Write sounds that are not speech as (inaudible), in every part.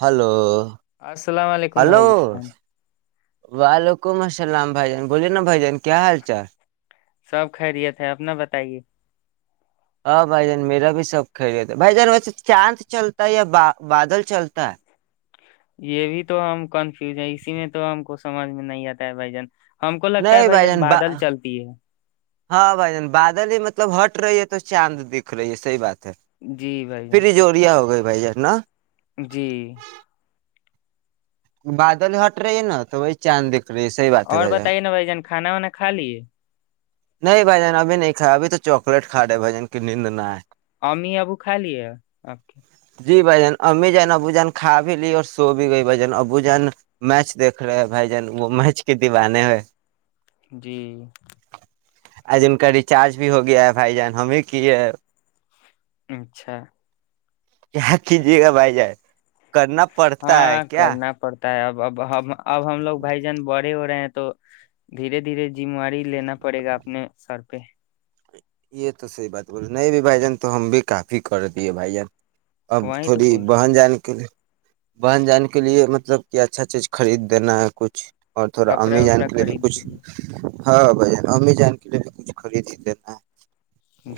hello (unintelligible) السلام علیکم hello بھائی جان وعلیکم السلام بھائی جان بوولے نا بھائی جان کیا حال چال سب خیریت ہے اپنا بتائیے ہاں بھائی جان میرا بھی سب خھریےتا بھائی جان ویسے چاند چلتا ہے یا بادل چلتا ہے یہ بھی تو ہم کنفیوز ہے اسی میں تو ہم کو سمجھ میں نہیں آتا ہے بھائی جان ہم کو لگتا ہے نہیں بھائی جن جان بادل چلتی ہے ہاں بھائی جن بادل ہی مطلب ہٹ رہی ہے تو چاند دکھ رہی ہے صح بات ہے جی بھائی پھر جان یہ جووریا ہو گئے ب ج نا (unintelligible) جی بادل ہٹ رہی ہے نا تو وہی چاند د صحی بات ہے اور بھائی بتائیے نا جان کھانا وانا کھا لیے نہیں بھائی جان ابھی نہیں کھیا ابھی تو چاکلیٹ کھا لے بھائی جان کی نیند نہ ہے امیمی ابو کہا لے آپ کے جی بھ جان امی جان ابو جان کھا بھی لی اور سو بھی گئی بھ جن ابو جان میچ دیکھ رہے ہے بھ جان وہ میچ کی دیوانے ہے جی (unintelligible) آج ان کا ریچارج بھی ہو گیا ہے بھائی جان ہم ہی کیے اچھا (unintelligible) کیا کھی جگہ بائی جائے کرنا پڑتا ہے ہاں کیا کرنا پڑتا اب اب ہم اب ہم لوگ بائی جان بڑ ہو رہے ہیں تو دھیرے دھیرے ذمہواری لینا پڑے گا اپنے سر پے (unintelligible) یہ تو صحی بات بول نہیں ب بھائی جان تو ہم بھی کافی کر دیے بھائی جان اب وہیں تو تھوڑی بول رہے ہیں بہن جانے کے لیے بن جانے کے لئے مطلب کہ اچھا چیز خرید دینا ہے کچھ اور تھوڑا کپڑا امی جان وپڑا کے لیے بھی خرید کچھ د ہاں بھ ہمیں جان کے لیے بھی کچھ خریدیتےینا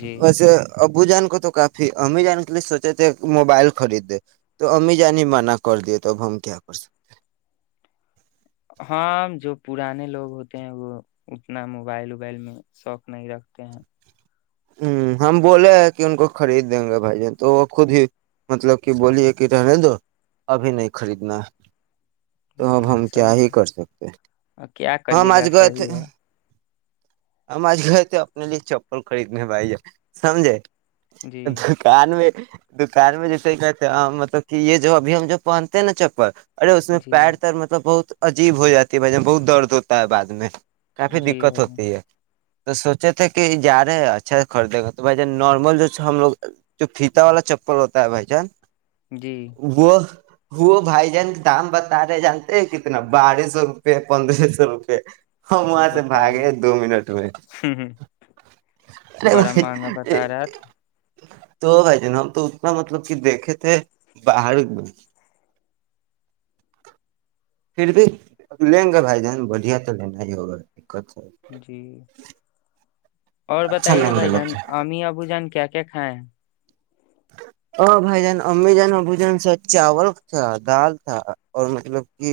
جی وسے ابو جان تو کافی ام جان کے لیے سوچے تھے موبائل خرید دے تو امی جان ہی منع کر دیے تو اب ہم کیا کر سکتے ہاں جو پرانے لوگ ہوتے ہیں وہ اتنا موبائل ابائل میں شوق نہیں رکھتے ہیں ہ ہم بولے ہیں کہ ان کو خرید دیں گے بھائی جان تو وہ خود ہی مطلب کہ بولیے کہ رہنے دو ابھی نہیں خریدنا ہے تو اب جی ہم کیا صحیح ہی تو کر سکتے اور کیا ہماں کریے گا مج گئے صحیح ہے ہم آج گئے تھے اپنے لیے چپل کڑ بائی جائے سمجے جی دکان میں بکار میں جیسے کہتے مطلب کہ یہ جو ابھی ہم جو پہنتے ہیں نا چپل ارے اس میں جی پیر تیر مطلب بہت عجیب ہو جاتی ہے بھ جان بہت درد ہوتا ہے بع میں کافی جی دقت بھائی جان ہوتی ہے تو سوچے تھے کہ جار ارے اچھا سے خریدے گا تو بھائی جان نارمل جو ہم لوگ جو فیتا والا چپل ہوتا ہے بھائی جان جی وہ ہو بھائی جان دام بتا رہے جانتے کتنا بارہ سو روپے پندرہ سو روپے ہم وہاں سے بتائیے بھاگے دو منٹ میں ارے بڑا مہنگا بھائی بتا رہا تھا تو بھائی جان ہم تو اتنا مطلب کہ دیکھے تھے باہر میں پھر بھی لیں گے بھائی جان بڑھیا تو لینا ہی ہوگا دقت ہے جی اور اچھا بتائیے لیں نا گے بھائی لوگ جان ااممی ابو جان کیا کائےیں ا بھائی جان امی جان بھجن سے چاول تھا دال تھا اور مطلب کہ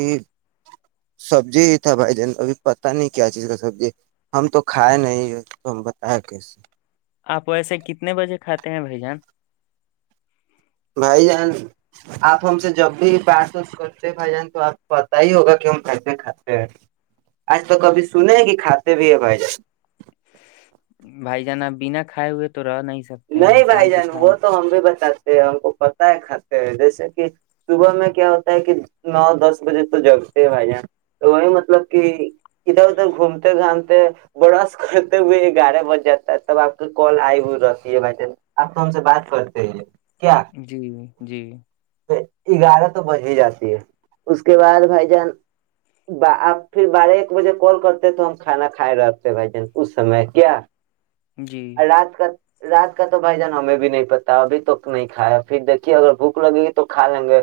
سبزی تھا بھائی جان ابھی پتا نہیں کیا چیز کا سبزی ہم تو کھائے نہیں تو ہم بتایا کیسے آپ ویسے کتنے بجے کھاتے ہیں بھائی جان بھائی جان آپ ہم سے جب بھی پارسس کرتے بھائی جان تو آپ پتتا ہی ہوگا کہ ہم کیس کھاتے ہیں آج تو کبھی سنے ہیں کہ کھاتے بھی ہے بھائی جان بھائی جانا بنا کائے ہوئے تو رہ نہیں سکتے ہیں نہیں بھائی انسان تو جان کھا وہ تو ہم بھی بتاکتے ہیں ہم کو پت ہے کھاتے ہو جیسے کہ صبح میں کیا ہوتا ہے کہ نو دس بجے تو جگتے ہیں بھائی جان تو وہی مطلب کہ ادھر ادھر گھومتے گھامتے برش کرتے ہوئے گیارہ بج جاتا ہے تب آپ کا کال آئی ہوئی ر ج بھائی آپ تو ہم سے بات کرتے ہیں جی جی گیارہ تو بج ہی جاتی ہے اس کے بعد بھائی جان آپ پھر بارہ ایک بجے کال کرتے تو ہم کھانا کھائے رہ آتے بھائی جان اس سمے کیا جی اللہاز کا رات کا تو بھائی جان ہمیں بھی نہیں پتا ابھی توک نہیں کھایا پھر دیکھیے اگر بھوک لگے گی تو کھا لیں گے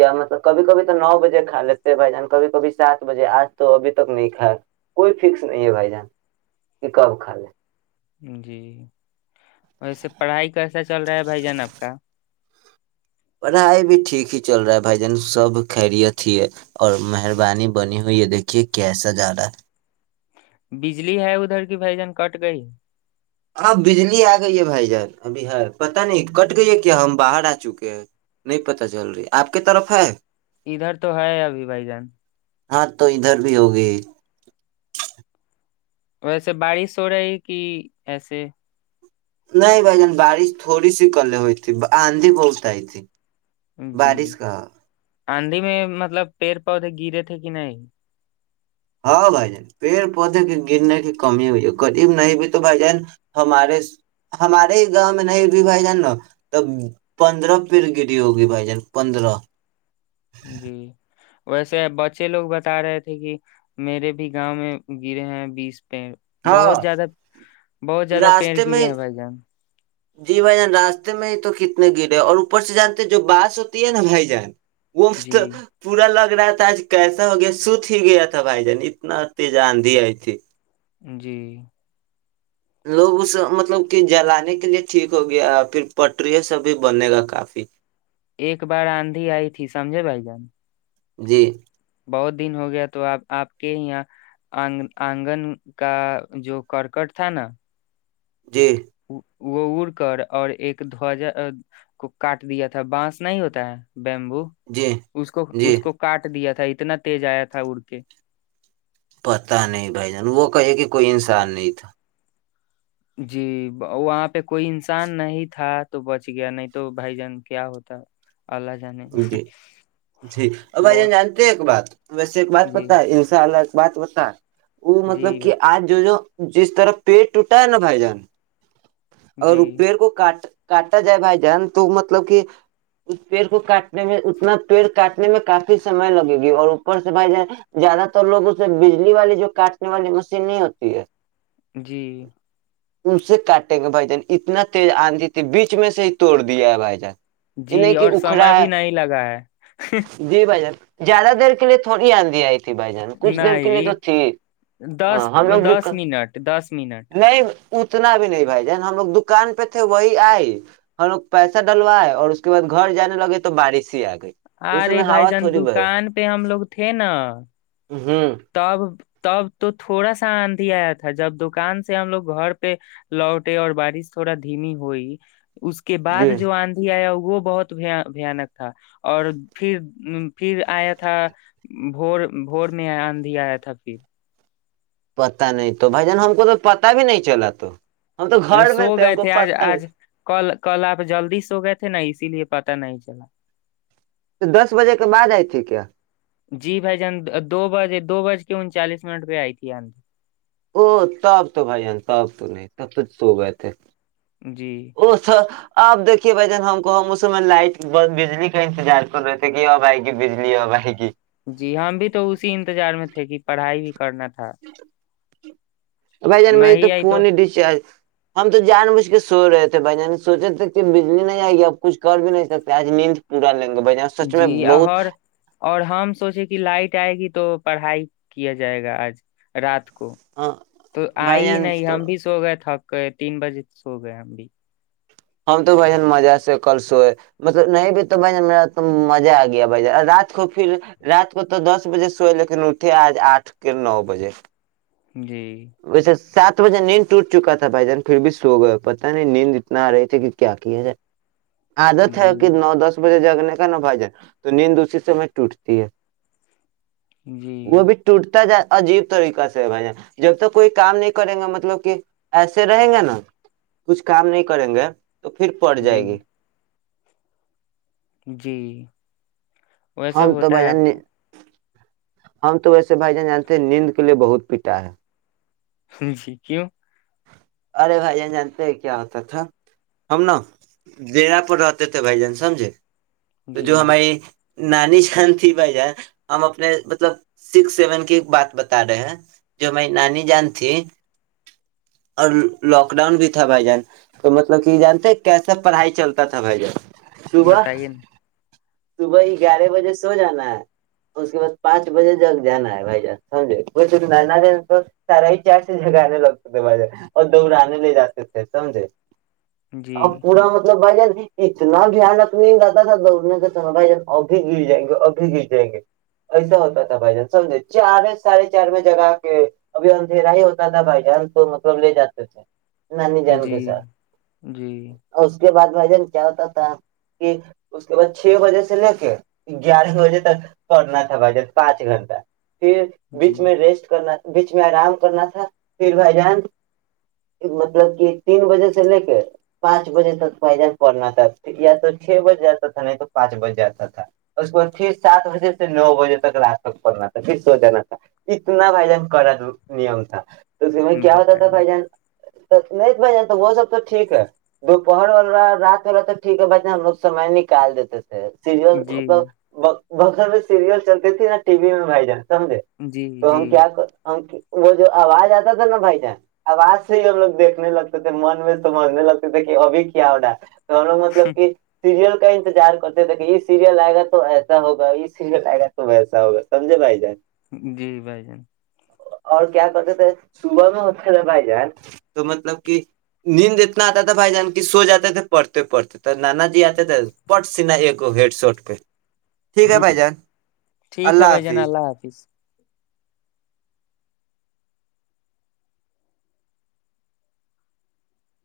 یا مطلب کبھی کبھی تو نو بجے کھا لیتے بھائی جان کبھی کبھی سات بجے آج تو ابھی تک نہیں کھایا کوئی فکس نہیں ہے بھائی جان کہ کب کھا لے جی وسے پڑھائی کیسا چل رہا ہے بھائی جان آپ کا پڑھائی بھی ٹھیک ہی چل رہا ہے بھائی جان سب خیریت ہے اور مہربانی بنی ہوئی یہ دیکھیے کیسا جا رہا ہے بجلی ہے ادھر کی بھائی جان کٹ گئی آب بجلی آ گئی ہے بھائی جان ابھی ہے پت نہیں کٹ گئی کیا ہم باہر آ چکے ہیں نہیں پتا چل رہی آپ کی طرف ہے ادھر تو ہے ابھی بھائی جان ہاں تو ادھر بھی ہوگی ویسے بارش ہو رہی کہ ایسے نہیں بھائی جان بارش تھوڑی سی کلے ہوئی تھی آندھی بہت آئی تھی جی بارش کا آندھی میں مطلب پیڑ پودے گرے تھے کہ نہیں ہاں بھائی جان پیڑ پودے کی گرنے کی کمی ہوئی ہے ریب نہیں بھی تو بھائی جان ہمارے ہمارے ہی گاؤں میں نہیں بھی بھائی جان نا تب پندرہ پیڑ گری ہوگی بھائی جان پندرہ جی ویسے بچے لوگ بتا رہے تھے کہ میرے بھی گاؤں میں گرے ہیں بیس پ ہاں بہت زیادہ بہت زیادہ پییر راستے گرے میں ہیں بھائی جان جی بھائی جان راستے میں ہی تو کتنے گرے اور اوپر سے جانتے جو باس ہوتی ہے نا بھائی جان وہت جی پورا لگ ر تھا آج کیسا ہو گیا سوت ہی گیا تھا بھائی جان اتنا ا ت آندھی آئی تھی جی لوگ اس مطلب کہ جلانے کے لیے ٹھیک ہو گیا پھر پٹریوں سے بھی بنے گا کافی ایک بار آندھی آئی تھی سمجے بھائی جان جی بہت دن ہو گیا تو آپ آپ کے یہاںگ آنگن کا جو کرکٹ تھا نا جی وہ اڑ کر اور ایک دھوجہ کو کاٹ دیا تھا بانس نہیں ہوتا ہے بیمبو جی اس کو جی اس کو کاٹ دیا تھا تھا اتنا تیز آیا تھا اڑ کے پتا نہیں بھائی جان وہ کہے کہ کوئی انسان نہیں تھا جی وہاں پہ کوئی انسان نہیں تھا تو بچ گیا نہیں تو بھائی جان کیا ہوتا اللہ جانے جی جی ا بھائی جان بہت جانتے ہیں ایک بات ویسے ایک بات پت جی ہے ان شاء اللہ بات بتا وہ جی مطلب کہ آج جو جو جس طرح پیٹ ٹوٹا ہے نا بھائی جان اور جی روپیر کو کاٹ کاٹا جائے بھائی جان تو مطلب کہ اس پیڑ کو کاٹنے میں اتنا پیڑ کاٹنے میں کافی سمے لگے گی اور اوپر سے بھائی جان زیادہ تر لوگوں سے بجلی والی جو کاٹنے والی مشین نہیں ہوتی ہے جی ان سے کاٹ بھائی جان اتنا تیز آندی تھی بیچ میں سے ہی توڑ دیا ہے بھائی جان یہ جی نہیں کہ اور اکھڑا سمے بھی ہے نہیں لگا ہے جی بھائی جان زیادہ دیر کے لی تھوڑی آندی آئی بھائی جان کچھ دیر کے نہیں تو تھی دس ہاں ہم لوگ دکھ دس کر منٹ دس منٹ نہیں اتنا بھی نہیں بھائی ن ہم لوگ دکان پہ تھے وہی آئے ہم لوگ پیسہ ڈلوائے اور اس کے بعد گھر جانے لگے تو بارش ہی آ گئے ارے بھائی جان دکان پہ ہم لوگ تھے نا ہوں تب تب تو تھوڑا سا آندھی آیا تھا جب دکان سے ہم لوگ گھر پہ لوٹے اور بارش تھوڑا دھیمی ہوئی اس کے بعد جی جو آندھی آیا وہ بہت بانک تھا اور پھر پھر آیا تھا بور بور میں بھی آیا تھا پھر پتا نہیں تو بھائی جان ہم کو تو پتا بھی نہیں چلا تو ہم تو گھر سو میں ہم گئے کو تھے آج پتا بھی آج کل کل آپ جلدی سو گئے تھے نا اسی لیے پت نہیں چلا تو دس بجے کے بعد آئی تھی کیا جی بھائی جان دو بجے دو بج کے انچالیس منٹ پہ آئی تھی اند او تاپ تو بھائی جان تاپ تو نہیں تب کچھ سو گئے تھے جی اس اب دھیے بھ جن ہم کو اس میں لائٹ بند بجلی کا انتظار کر رہے تھے کہ اب آئے گی بجلی اب آئے گی جی ہم بھی تو اسی انتظار میں تھے کہ پڑھائی بھی کرنا تھا ہاں بھائی جان مری تو فون ہی ریچارج ہم تو جان بوجھ کے سو رہے تھے بھائی ج سوچے تک بجلی نہیں آئے گی اب کچھ کر بھی نہیں سکتے آج نیند پورا لگ جی اور اور ہم سوچے کہ لائٹ آئے گی تو پڑھائی کیا جائے گا آج رات کو کو تو بھائی آئی ہی نہیں جان ہم بھی سو گئے تھک تین بجے سو گئے ہم بھی ہم تو بھ جن مزہ سے کل سوئے مطلب نہیں بھی تو بھن میرا مزہ آ گیا بھ جن رات کو پھر رات کو تو دس بجے سوئے لیکن اٹھے آج آٹھ کے نو بجے جی ویسے سات بجے نیند ٹوٹ چکا تھا بھائی جان پھر بھی سو گئے ہو پتا نہیں نیند اتنا آ رہی تھی کہ کیا جائے عادت ہے جی کہ نو دس بجے جا کا نا بھاجن تو نیند اسی سے میں ٹوٹتی ہے وہ جی بھی ٹوٹتا جا عجیب طریقہ سے بھ جب تک کوئی کام نہیں کریں گے مطلب کہ ایسے رہیں گے نا کچھ کام نہیں کریں گے تو پھر پڑ جی جائے گی جی ویسے ہم تو بھائی ہوتا ہے جان ہم تو ویسے بھائی جان جانتے ہیں نیند کے لیے بہت پیٹا ہے جی کیوں ارے بھائی جان جانتے کیا ہوتا تھا ہم نا دیرا پور رہتے تھے بھائی جان سمجھے تو جی جو ہماری نانی جان تھی بھائی جان ہم اپنے مطلب سکس سیون کی بات بتا رہے ہیں جو ہماری نانی جان تھی اور لاک ڈاؤن بھی تھا بھائی جان تو مطلب کہ جانتے کیسا پڑھائی چلتا تھا بھائی جان صبح بتائیے نا (unintelligible) صبح ہی گیارہ بجے سو جانا ہے اس کے بعد پانچ بجے جگ جانا ہے بھائی جان سمجھے د سارا ہی چار سے جگ آنے لگتا ب اور دوراننے لے جاتے تھے سمجھے جی ا پورا مطلب (unintelligible) بھائی جان اتنا دھیان اپنے رہاتا تھا دوڑنے کا س بھائی جان ابھی گر جائیں گے اب گر جائیں گے ایسا ہوتا تھا بھائی جان سمجھے چار ساھے چار میں جگا کے ابھی اندھیرا ہی ہوتا تھا بھائی جان تو مطلب لے جاتے تھے نانی جان کے جی ساتھ جی اور اس کے بعد بھائی جان کیا ہوتا تھا کہ اس کے بعد چھ بجے سے لے کے گیارہ بجے تک پڑنا تھا بھائی جان پانچ گھنٹہ پھر جی بیچ میں ریسٹ کرنا بیچ میں آرام کرنا تھا پھر بھائی ان مطلب کہ تین بجے سے لے کے پانچ بجے تک بھائی جان پڑھنا تھا یا تو چھ بجے جاتا تھا نہیں تو پانچ بج جاتا تھا اس کے بعد پھر سات بجے سے نو بجے تک رات تک پڑھنا تھا پھر سو جانا تھا اتنا بھائی جان کرا نیم تھا کیا ہوتا تھا بتائیے بائی جان نہیں بھ تو وہ سب تو ٹھیک ہے دوپہر والا رات والا تو ٹھیک ہے ب ہم لوگ سمے نکال دیتے تھ جی س مطلبت (unintelligible) بر میں سیریل چلتی تھی نہا ٹی وی میں بھائی جان سمجھے جی تو جی ہم کیا ہم (unintelligible) وہ جو آواز آتا تھا نا بھائی اب آج سے ہی ہم لگ دیکھنے لگتے تھے من میں تو مرنے لگتے تھے کہ ابھی کیا ہو ڈا تونا مطلب کہ سیریل کا انتظار کرتے دیکے یہ سیریل آئے گا تو ایسا ہوگا یہ سیریل آئے گا تو ویسا ہوگا سمجھے بھائی جان جی بھائی جان اور کیا کرتے تھے صبح میں ہو بھائی جان تو مطلب کہ نیند اتنا آتا تھا بھائی جان کی سو جاتے تھے پڑھتے پڑتے تھ نانا جی آتے تھے پٹ س ن ایک ہیڈ سوٹ کے ٹھیک ہے بھائی جانا اللہ حافظ